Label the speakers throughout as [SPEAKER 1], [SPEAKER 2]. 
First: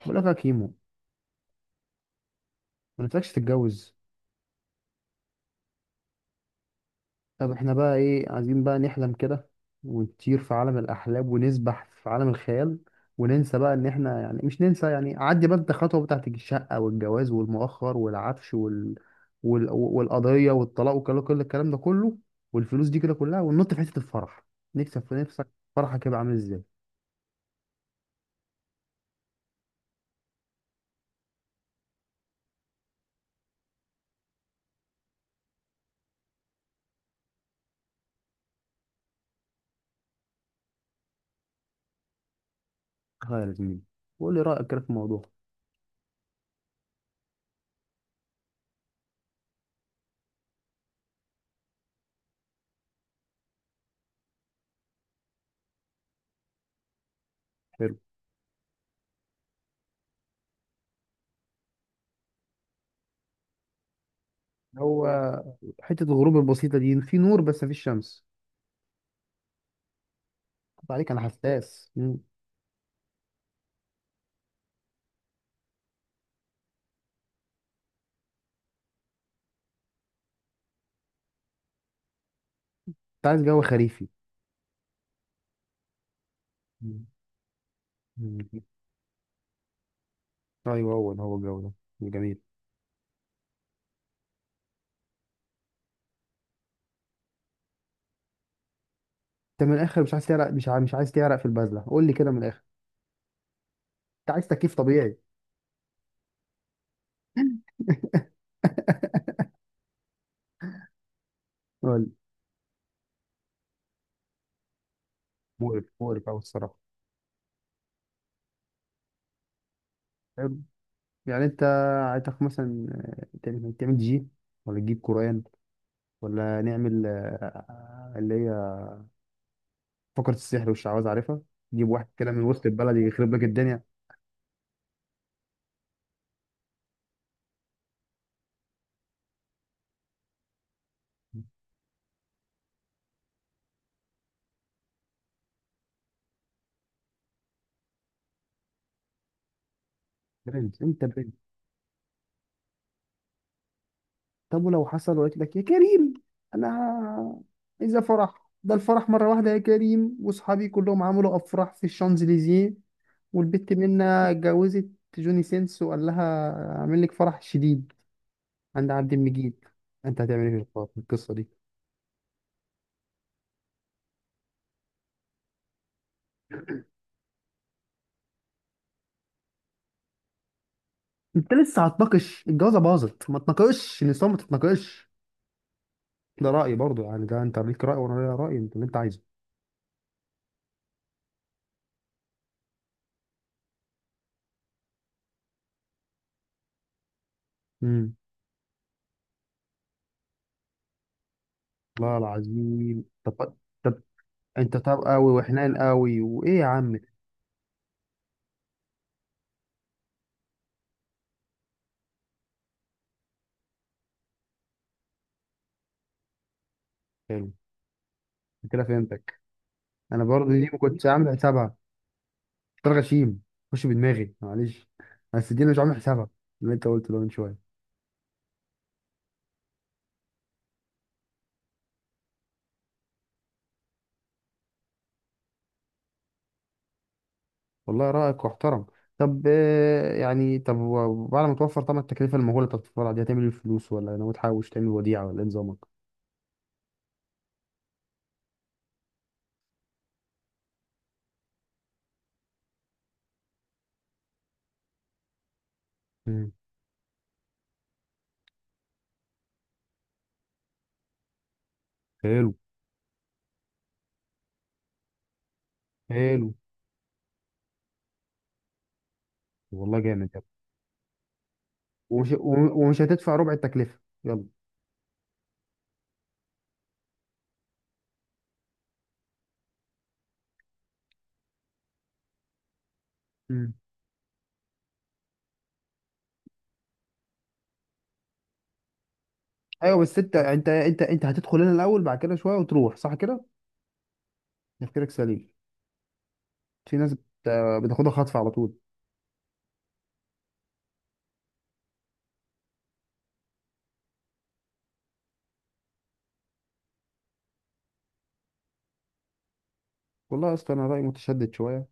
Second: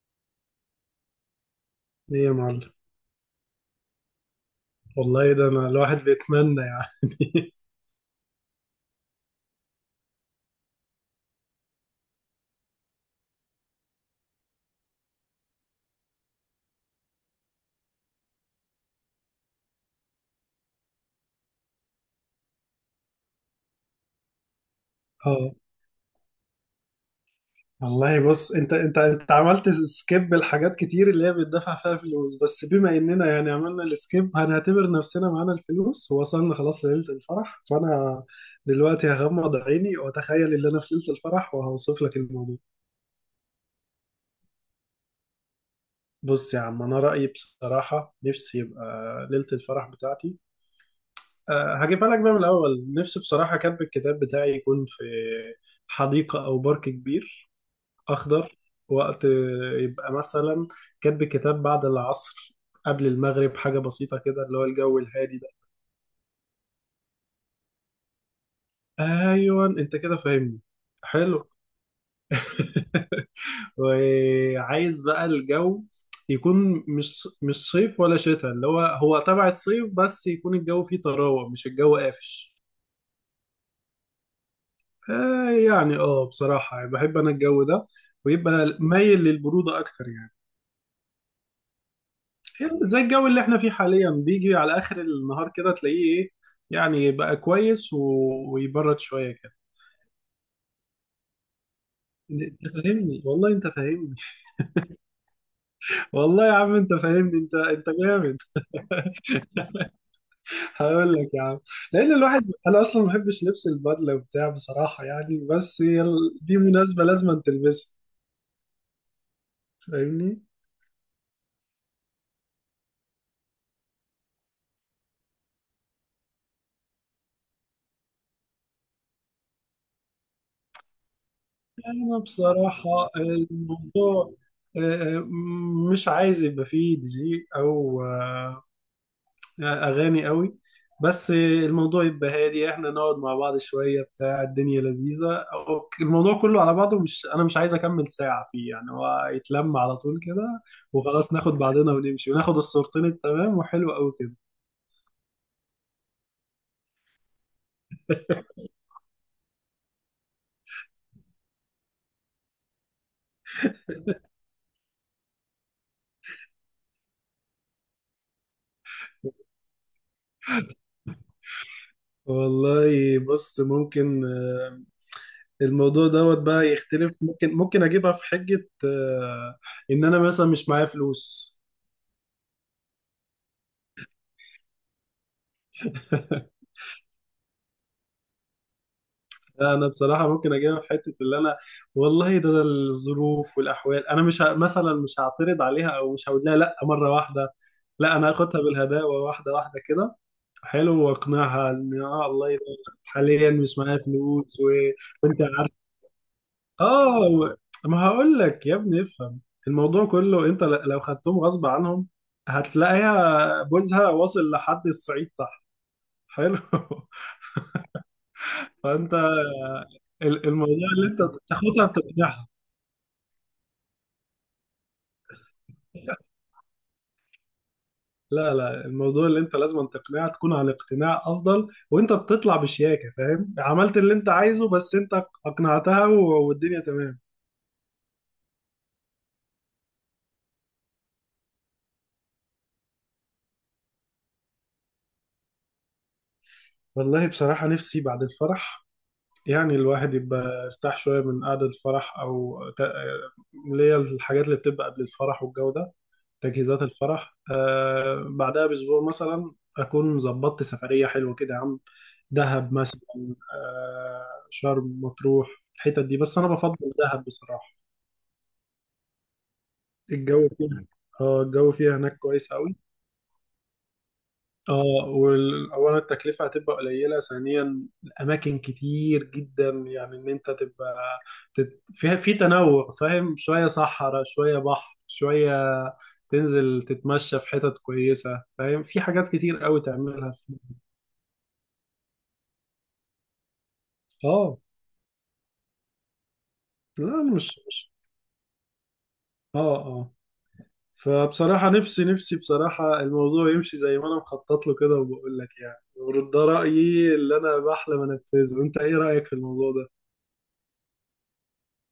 [SPEAKER 1] بقول لك يا كيمو،
[SPEAKER 2] ايه يا معلم.
[SPEAKER 1] ما نفسكش تتجوز.
[SPEAKER 2] والله ده انا الواحد بيتمنى
[SPEAKER 1] طب
[SPEAKER 2] يعني.
[SPEAKER 1] احنا بقى ايه عايزين؟ بقى نحلم كده ونطير في عالم الاحلام ونسبح في عالم الخيال وننسى بقى ان احنا، يعني مش ننسى يعني، عدي بقى انت خطوه بتاعت الشقه والجواز والمؤخر والعفش والقضيه والطلاق وكل كل الكلام ده كله والفلوس دي كده كلها، وننط في حته الفرح. نكسب في نفسك.
[SPEAKER 2] اه.
[SPEAKER 1] فرحك يبقى عامل ازاي؟
[SPEAKER 2] والله بص، انت عملت سكيب لحاجات كتير اللي هي بتدفع فيها فلوس، بس بما اننا يعني عملنا السكيب هنعتبر نفسنا معانا الفلوس ووصلنا خلاص ليلة الفرح، فانا دلوقتي هغمض عيني واتخيل ان انا في ليلة الفرح وهوصف لك الموضوع.
[SPEAKER 1] تخيل يا زميلي وقول لي رايك كده في الموضوع.
[SPEAKER 2] بص يا عم، انا رأيي بصراحة نفسي يبقى ليلة الفرح بتاعتي. أه، هجيبها لك بقى من الاول. نفسي بصراحة كاتب الكتاب بتاعي يكون في حديقة او بارك كبير
[SPEAKER 1] حلو.
[SPEAKER 2] أخضر. وقت يبقى مثلا كاتب كتاب بعد العصر، قبل المغرب، حاجة بسيطة كده اللي هو الجو
[SPEAKER 1] هو
[SPEAKER 2] الهادي ده.
[SPEAKER 1] حته الغروب البسيطه دي في نور بس مفيش شمس.
[SPEAKER 2] أيوة أنت كده فاهمني.
[SPEAKER 1] طب عليك، انا
[SPEAKER 2] حلو.
[SPEAKER 1] حساس.
[SPEAKER 2] وعايز بقى الجو يكون مش صيف ولا شتاء اللي هو هو تبع الصيف، بس يكون الجو فيه طراوة، مش الجو قافش.
[SPEAKER 1] انت عايز جو خريفي.
[SPEAKER 2] آه يعني، بصراحة يعني
[SPEAKER 1] مم.
[SPEAKER 2] بحب أنا الجو ده.
[SPEAKER 1] مم.
[SPEAKER 2] ويبقى مايل للبرودة أكتر يعني.
[SPEAKER 1] ايوه، هو ده هو الجو. ده جميل.
[SPEAKER 2] زي الجو اللي احنا فيه حاليا بيجي على اخر النهار كده تلاقيه ايه، يعني بقى كويس ويبرد شويه كده.
[SPEAKER 1] انت من الاخر مش عايز تعرق، مش عايز مش عايز تعرق في البازله، قول لي كده من
[SPEAKER 2] انت
[SPEAKER 1] الاخر.
[SPEAKER 2] فاهمني، والله انت فاهمني.
[SPEAKER 1] انت عايز تكييف طبيعي.
[SPEAKER 2] والله يا عم انت فاهمني، انت انت جامد. هقول لك يا عم،
[SPEAKER 1] قول لي.
[SPEAKER 2] لان الواحد انا اصلا ما بحبش لبس البدله وبتاع بصراحه يعني، بس
[SPEAKER 1] مقرف
[SPEAKER 2] هي
[SPEAKER 1] مقرف أوي
[SPEAKER 2] دي
[SPEAKER 1] الصراحة.
[SPEAKER 2] مناسبه لازم تلبسها. فاهمني.
[SPEAKER 1] حلو. يعني انت، عايزك مثلا، تعمل جي، ولا تجيب قرآن، ولا نعمل، اللي هي فقرة السحر والشعوذة، عارفها، تجيب
[SPEAKER 2] يعني
[SPEAKER 1] واحد
[SPEAKER 2] انا
[SPEAKER 1] كده من وسط
[SPEAKER 2] بصراحه
[SPEAKER 1] البلد يخرب لك الدنيا.
[SPEAKER 2] الموضوع، آه، آه، مش عايز يبقى فيه دي جي او اغاني قوي. بس الموضوع يبقى هادي، احنا نقعد مع بعض شويه، بتاع الدنيا لذيذه الموضوع كله على بعضه، مش انا مش عايز اكمل ساعه فيه يعني، هو يتلم على طول كده
[SPEAKER 1] برنس، انت
[SPEAKER 2] وخلاص،
[SPEAKER 1] برنس.
[SPEAKER 2] ناخد بعضنا ونمشي وناخد الصورتين التمام وحلو قوي كده.
[SPEAKER 1] طب، ولو حصل وقلت لك يا كريم، انا اذا فرح ده الفرح مره واحده يا كريم، واصحابي كلهم عملوا افراح في الشانزليزيه، والبت منا اتجوزت جوني سينس وقال لها اعمل لك فرح شديد عند عبد المجيد، انت هتعمل ايه في في القصه دي؟
[SPEAKER 2] والله بص، ممكن الموضوع دوت بقى يختلف. ممكن اجيبها في حجة، ان انا مثلا مش معايا
[SPEAKER 1] انت
[SPEAKER 2] فلوس.
[SPEAKER 1] لسه هتناقش؟ الجوازه باظت. ما تناقش النساء، ما تتناقش. ده رايي برضو، يعني ده انت ليك راي وانا ليا راي، انت اللي انت عايزه.
[SPEAKER 2] لا انا بصراحه ممكن اجيبها في حته اللي انا، والله ده، الظروف والاحوال. انا مش مثلا مش هعترض عليها، او مش هقول لها لا مره واحده.
[SPEAKER 1] امم.
[SPEAKER 2] لا، انا هاخدها بالهداوه، واحده واحده كده. حلو. واقنعها ان
[SPEAKER 1] والله
[SPEAKER 2] اه،
[SPEAKER 1] العظيم.
[SPEAKER 2] حاليا
[SPEAKER 1] طب
[SPEAKER 2] مش معايا
[SPEAKER 1] طب
[SPEAKER 2] فلوس
[SPEAKER 1] انت طب قوي
[SPEAKER 2] وانت عارف.
[SPEAKER 1] وحنان قوي وايه يا عم؟
[SPEAKER 2] اه و... ما هقول لك يا ابني، افهم. الموضوع كله انت لو خدتهم غصب عنهم هتلاقيها بوزها واصل لحد الصعيد تحت. حلو.
[SPEAKER 1] حلو. كده
[SPEAKER 2] فانت
[SPEAKER 1] فهمتك. انا برضه دي ما
[SPEAKER 2] الموضوع
[SPEAKER 1] كنتش
[SPEAKER 2] اللي انت
[SPEAKER 1] عامل حسابها.
[SPEAKER 2] تاخدها بتقنعها.
[SPEAKER 1] فطار غشيم خش بدماغي، معلش، بس دي أنا مش عامل حسابها، اللي انت قلته ده من شويه.
[SPEAKER 2] لا لا، الموضوع اللي انت لازم تقنعها، تكون على اقتناع افضل وانت بتطلع بشياكه، فاهم؟ عملت اللي انت عايزه، بس انت اقنعتها والدنيا تمام.
[SPEAKER 1] والله رايك محترم. طب، يعني طب وبعد ما توفر طبعا التكلفه المهوله بتاعت الفرع دي، هتعمل ايه الفلوس؟ ولا ناوي تحوش تعمل وديعه، ولا ايه نظامك؟
[SPEAKER 2] والله بصراحه نفسي بعد الفرح، يعني الواحد يبقى ارتاح شويه من قعده الفرح اللي هي الحاجات اللي بتبقى قبل الفرح والجو ده،
[SPEAKER 1] مم.
[SPEAKER 2] تجهيزات الفرح. آه، بعدها باسبوع مثلا اكون ظبطت سفريه حلوه كده يا عم.
[SPEAKER 1] حلو.
[SPEAKER 2] دهب مثلا، آه، شرم، مطروح، الحتت دي، بس انا
[SPEAKER 1] حلو
[SPEAKER 2] بفضل دهب بصراحه.
[SPEAKER 1] والله جامد، يلا.
[SPEAKER 2] الجو فيها، اه الجو فيها هناك كويس قوي.
[SPEAKER 1] ومش هتدفع ربع التكلفه، يلا.
[SPEAKER 2] اه، واولا التكلفه هتبقى قليله، ثانيا الاماكن كتير جدا، يعني ان انت تبقى فيها في تنوع، فاهم؟ شويه
[SPEAKER 1] مم.
[SPEAKER 2] صحراء شويه بحر، شويه تنزل تتمشى في حتت كويسه، فاهم؟ في حاجات كتير قوي
[SPEAKER 1] ايوه، بس
[SPEAKER 2] تعملها
[SPEAKER 1] انت
[SPEAKER 2] في.
[SPEAKER 1] انت انت انت هتدخل هنا الاول بعد كده شويه وتروح، صح كده؟
[SPEAKER 2] اه،
[SPEAKER 1] تفكيرك سليم. في
[SPEAKER 2] لا
[SPEAKER 1] ناس
[SPEAKER 2] أنا مش.
[SPEAKER 1] بتاخدها خطف على طول.
[SPEAKER 2] اه. آه. فبصراحة نفسي، بصراحة الموضوع يمشي زي ما أنا مخطط له كده. وبقول لك يعني ورد ده رأيي اللي أنا بحلم أنفذه. أنت إيه رأيك في الموضوع ده؟
[SPEAKER 1] والله اصلا انا رايي متشدد شويه،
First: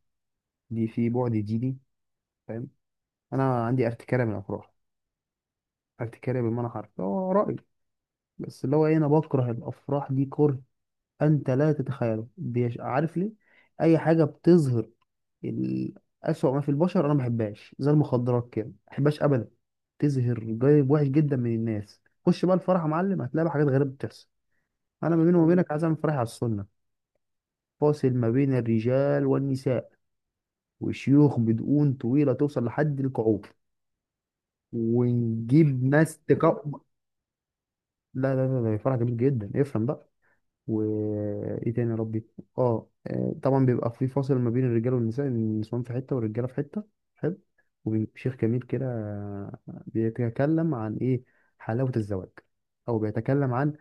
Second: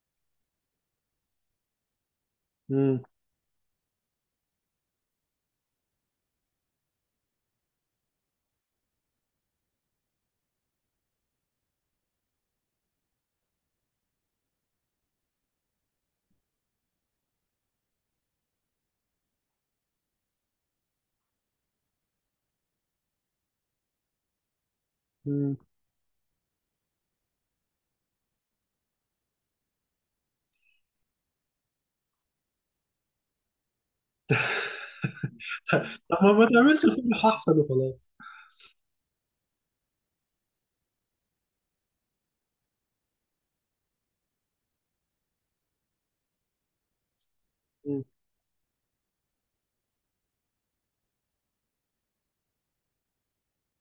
[SPEAKER 1] دي في بعد ديني، فاهم؟
[SPEAKER 2] مم.
[SPEAKER 1] انا عندي ارتكاره من الافراح، ارتكاره بمعنى حرفي، هو رايي، بس اللي هو ايه، انا بكره الافراح دي كره انت لا تتخيله. عارف ليه؟ اي حاجه بتظهر ال- اسوأ ما في البشر انا ما بحبهاش، زي المخدرات كده ما بحبهاش ابدا. تظهر جانب وحش جدا من الناس. خش بقى الفرح يا معلم، هتلاقي بقى حاجات غريبه بتحصل. انا ما بيني وما
[SPEAKER 2] مم.
[SPEAKER 1] بينك عايز اعمل فرح على السنه، فاصل ما بين الرجال والنساء، وشيوخ بدقون طويله توصل لحد الكعوب، ونجيب ناس
[SPEAKER 2] طب ما
[SPEAKER 1] تقوم.
[SPEAKER 2] تعملش الفيلم أحسن وخلاص.
[SPEAKER 1] لا لا لا، ده فرع جميل جدا، افهم بقى. وايه تاني يا ربي؟ طبعا بيبقى في فاصل ما بين الرجاله والنساء، النسوان في حته والرجاله في حته. حلو.
[SPEAKER 2] مم.
[SPEAKER 1] وبيبقى شيخ جميل كده بيتكلم عن ايه؟ حلاوه الزواج. او بيتكلم عن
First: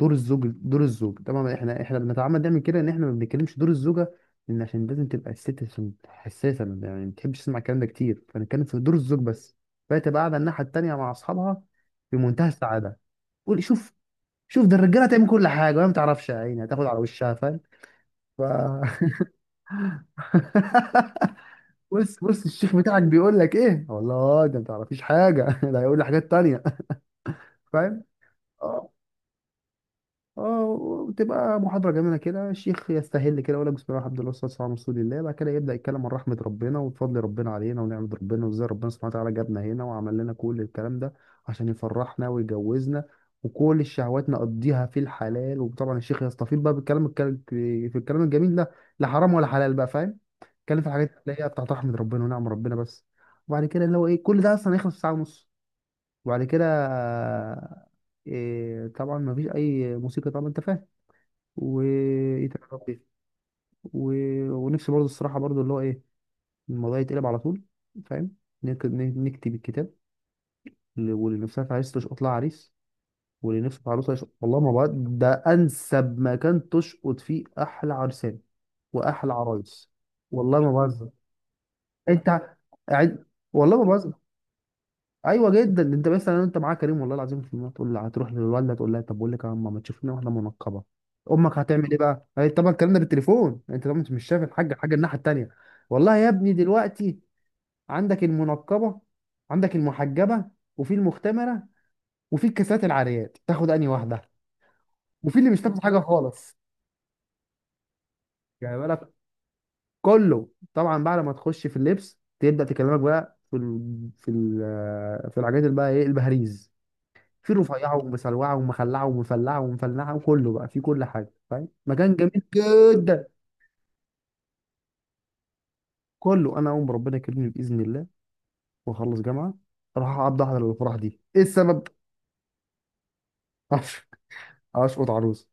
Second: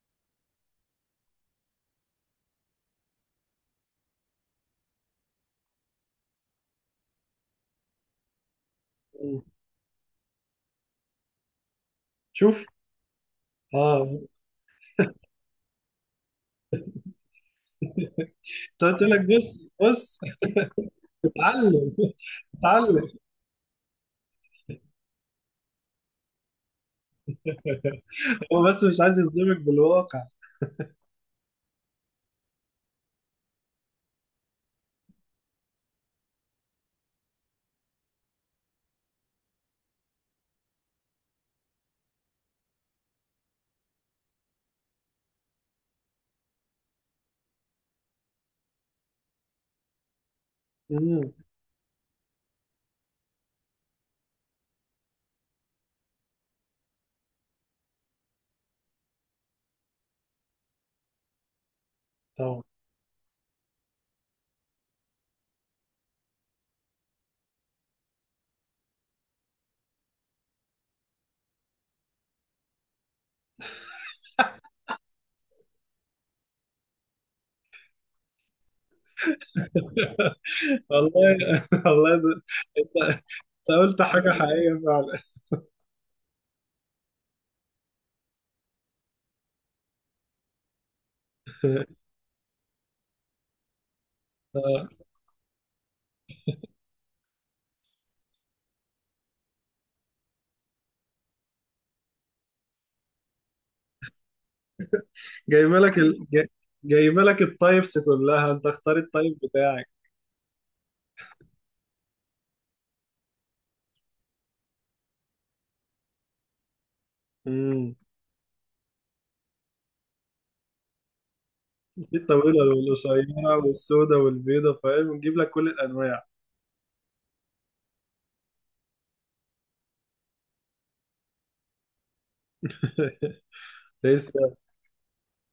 [SPEAKER 1] دور الزوج. دور الزوج، طبعا احنا بنتعمد نعمل كده ان احنا ما بنتكلمش دور الزوجه، لان عشان لازم تبقى الست، عشان حساسه يعني ما بتحبش تسمع الكلام ده كتير، فنتكلم في دور الزوج
[SPEAKER 2] مم.
[SPEAKER 1] بس. فهي تبقى قاعده الناحيه التانيه مع اصحابها، في منتهى
[SPEAKER 2] شوف.
[SPEAKER 1] السعاده. قول. شوف.
[SPEAKER 2] اه،
[SPEAKER 1] شوف، ده الرجاله تعمل كل حاجه وهي ما تعرفش، يا عيني هتاخد على وشها، فاهم؟ ف
[SPEAKER 2] كنت قلت لك بص بص. اتعلم.
[SPEAKER 1] بص بص، الشيخ بتاعك
[SPEAKER 2] اتعلم.
[SPEAKER 1] بيقول لك ايه؟ والله ده ما تعرفيش حاجه، ده هيقول لي حاجات تانيه، فاهم؟
[SPEAKER 2] هو بس
[SPEAKER 1] آه.
[SPEAKER 2] مش عايز يصدمك بالواقع.
[SPEAKER 1] اه وتبقى محاضرة جميلة كده، الشيخ يستهل كده يقول لك بسم الله الرحمن الرحيم والصلاة والسلام على رسول الله، بعد كده يبدأ يتكلم عن رحمة ربنا وفضل ربنا علينا ونعمة ربنا، وازاي ربنا سبحانه وتعالى جابنا هنا وعمل لنا كل الكلام ده عشان يفرحنا ويجوزنا، وكل الشهوات نقضيها في الحلال. وطبعا الشيخ يستفيض بقى بالكلام، في الكلام الجميل ده، لا حرام ولا حلال بقى، فاهم، يتكلم في الحاجات
[SPEAKER 2] مم.
[SPEAKER 1] اللي هي بتاعت رحمة ربنا ونعم ربنا بس. وبعد كده اللي هو ايه، كل ده اصلا هيخلص في ساعة ونص. وبعد كده إيه؟ طبعا مفيش اي موسيقى طبعا، انت فاهم. وايه
[SPEAKER 2] طبعا.
[SPEAKER 1] تاني يا ربي؟ و... ونفسي برضه الصراحه برضه اللي هو ايه، الموضوع يتقلب على طول، فاهم؟ نكتب الكتاب، واللي نفسها في عريس تشقط لها عريس، واللي نفسه في عروسه يشقط. والله ما بقى ده انسب مكان تشقط فيه احلى عرسان واحلى عرايس. والله ما بهزر.
[SPEAKER 2] والله والله
[SPEAKER 1] انت
[SPEAKER 2] انت،
[SPEAKER 1] قاعد. والله
[SPEAKER 2] انت
[SPEAKER 1] ما
[SPEAKER 2] قلت
[SPEAKER 1] بهزر.
[SPEAKER 2] حاجة حقيقية فعلا.
[SPEAKER 1] ايوه جدا، انت مثلا انت معاك كريم والله العظيم في المية، تقول لها هتروح للوالده، تقول لها طب بقول لك يا ماما ما تشوف لنا واحده منقبه، امك هتعمل ايه بقى؟ هي طبعا الكلام ده بالتليفون، انت طبعا مش شايف الحاجه
[SPEAKER 2] آه.
[SPEAKER 1] الحاجه الناحيه التانيه. والله يا ابني دلوقتي عندك المنقبه، عندك المحجبه، وفي المختمره، وفي الكاسات العاريات، تاخد انهي واحده؟ وفي اللي مش
[SPEAKER 2] جايبه
[SPEAKER 1] تاخد
[SPEAKER 2] لك
[SPEAKER 1] حاجه خالص.
[SPEAKER 2] جايبه لك التايبس كلها، انت
[SPEAKER 1] يعني
[SPEAKER 2] اختار
[SPEAKER 1] بالك،
[SPEAKER 2] التايب بتاعك.
[SPEAKER 1] كله طبعا بعد ما تخش في اللبس تبدا تكلمك بقى في الحاجات، اللي بقى ايه البهاريز، في
[SPEAKER 2] امم.
[SPEAKER 1] رفيعه ومسلوعه ومخلعه ومفلعه وكله بقى في كل حاجه، فاهم، مكان
[SPEAKER 2] في
[SPEAKER 1] جميل
[SPEAKER 2] الطويله
[SPEAKER 1] جدا.
[SPEAKER 2] والقصيره والسوداء والبيضه، فاهم؟ ونجيب لك كل الانواع.
[SPEAKER 1] كله، انا اقوم ربنا يكرمني باذن الله واخلص جامعه، اروح اقعد احضر الافراح دي. ايه السبب؟ أش-
[SPEAKER 2] لسه
[SPEAKER 1] اشقط عروس.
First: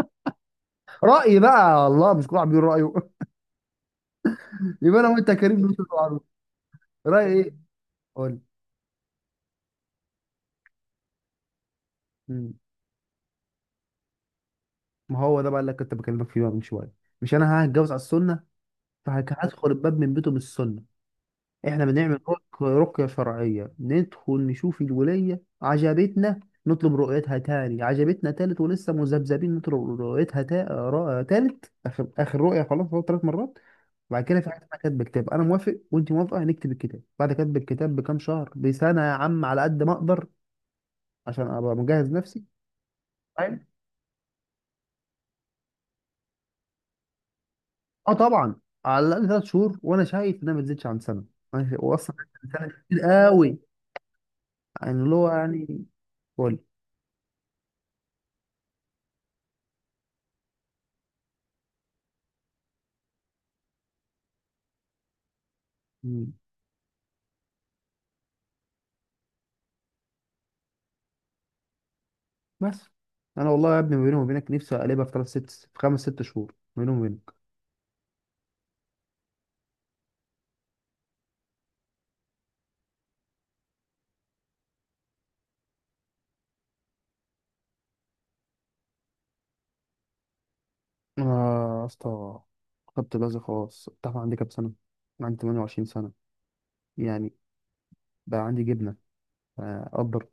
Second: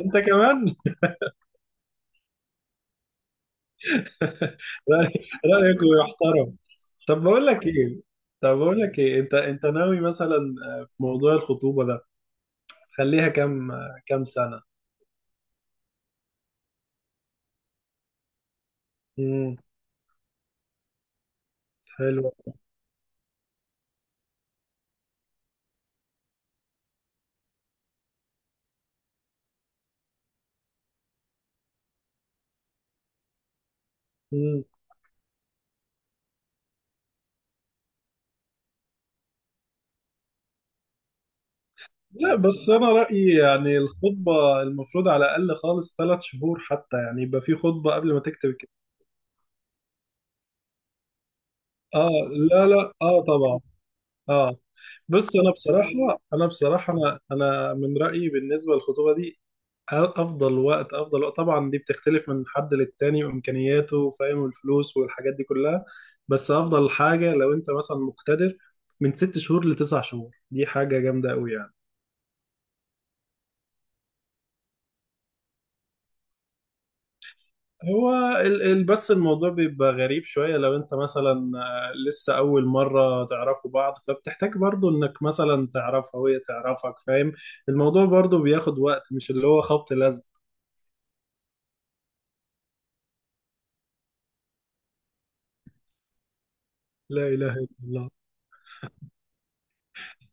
[SPEAKER 2] انت كمان.
[SPEAKER 1] رايي بقى الله، مش كل واحد بيقول رايه؟ يبقى انا
[SPEAKER 2] رأي-
[SPEAKER 1] وانت يا كريم
[SPEAKER 2] رايك
[SPEAKER 1] نشقط عروس.
[SPEAKER 2] يحترم. طب
[SPEAKER 1] رايي
[SPEAKER 2] بقول
[SPEAKER 1] ايه؟
[SPEAKER 2] لك ايه،
[SPEAKER 1] قول لي.
[SPEAKER 2] انت، ناوي مثلا، في موضوع الخطوبه ده
[SPEAKER 1] مم.
[SPEAKER 2] تخليها كام، سنه؟
[SPEAKER 1] ما هو ده بقى اللي كنت بكلمك فيه بقى من شويه، مش انا هتجوز على السنه؟
[SPEAKER 2] امم.
[SPEAKER 1] فهدخل الباب من بيته بالسنه، احنا بنعمل
[SPEAKER 2] حلو.
[SPEAKER 1] رقية شرعية، ندخل نشوف الولاية، عجبتنا نطلب رؤيتها تاني، عجبتنا تالت، ولسه مذبذبين نطلب رؤيتها، تالت، اخر رؤية خلاص، هو تلات مرات. بعد كده في حاجة اسمها كتب كتاب، انا موافق وانت موافقة هنكتب الكتاب. بعد كتب الكتاب بكام شهر، بسنة يا عم على قد ما اقدر، عشان ابقى مجهز
[SPEAKER 2] لا
[SPEAKER 1] نفسي.
[SPEAKER 2] بس أنا رأيي
[SPEAKER 1] فاهم؟
[SPEAKER 2] يعني الخطبة المفروض على الأقل خالص 3 شهور، حتى يعني يبقى في خطبة
[SPEAKER 1] اه
[SPEAKER 2] قبل ما تكتب
[SPEAKER 1] طبعا،
[SPEAKER 2] الكتاب.
[SPEAKER 1] على الاقل ثلاث شهور، وانا شايف انها ما تزيدش عن سنة.
[SPEAKER 2] آه.
[SPEAKER 1] واصلا
[SPEAKER 2] لا
[SPEAKER 1] سنة
[SPEAKER 2] لا،
[SPEAKER 1] كتير
[SPEAKER 2] آه
[SPEAKER 1] قوي،
[SPEAKER 2] طبعا. آه.
[SPEAKER 1] يعني اللي هو
[SPEAKER 2] بص أنا
[SPEAKER 1] يعني.
[SPEAKER 2] بصراحة، أنا من رأيي بالنسبة للخطوبة دي، أفضل وقت، طبعا دي بتختلف من حد للتاني وإمكانياته، فاهم؟ والفلوس والحاجات دي كلها.
[SPEAKER 1] قول.
[SPEAKER 2] بس أفضل حاجة لو أنت مثلا مقتدر، من 6 شهور لتسع شهور، دي حاجة جامدة أوي يعني.
[SPEAKER 1] بس انا والله يا ابني ما بيني وبينك، نفسي اقلبها في ثلاث ست في خمس ست شهور، ما بيني وبينك
[SPEAKER 2] هو بس الموضوع بيبقى غريب شوية، لو انت مثلا، لسه أول مرة تعرفوا بعض، فبتحتاج برضو انك مثلا تعرفها وهي تعرفك، فاهم؟ الموضوع برضو بياخد وقت، مش اللي هو خبط لزق.
[SPEAKER 1] انا. يا اسطى، خدت بازي خلاص، انت عارف عندي كام سنه؟ أنا عندي 28 سنه
[SPEAKER 2] لا
[SPEAKER 1] يعني،
[SPEAKER 2] إله إلا الله.
[SPEAKER 1] بقى عندي جبنه. قدر،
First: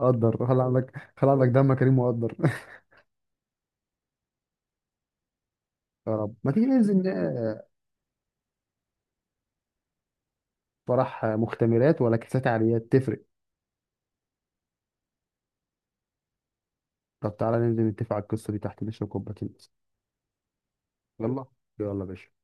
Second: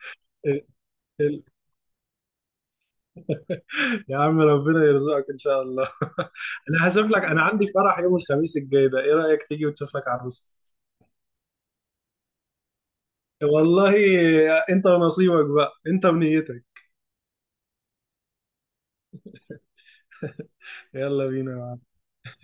[SPEAKER 1] قدر خلي
[SPEAKER 2] ال-
[SPEAKER 1] عندك، خلي
[SPEAKER 2] ال-
[SPEAKER 1] عندك دم كريم وقدر.
[SPEAKER 2] يا عم ربنا يرزقك إن شاء الله.
[SPEAKER 1] يا رب. ما تيجي
[SPEAKER 2] أنا
[SPEAKER 1] ننزل
[SPEAKER 2] هشوف لك. أنا عندي فرح يوم الخميس الجاي ده، إيه رأيك تيجي وتشوف لك عروسة؟
[SPEAKER 1] فرح مختمرات ولا كاسات عاليات، تفرق؟
[SPEAKER 2] والله، انت ونصيبك بقى، انت ونيتك.
[SPEAKER 1] طب تعالى ننزل نتفق على القصه دي تحت، نشرب كوبايتين.
[SPEAKER 2] يلا
[SPEAKER 1] يلا.
[SPEAKER 2] بينا.
[SPEAKER 1] يلا يا باشا.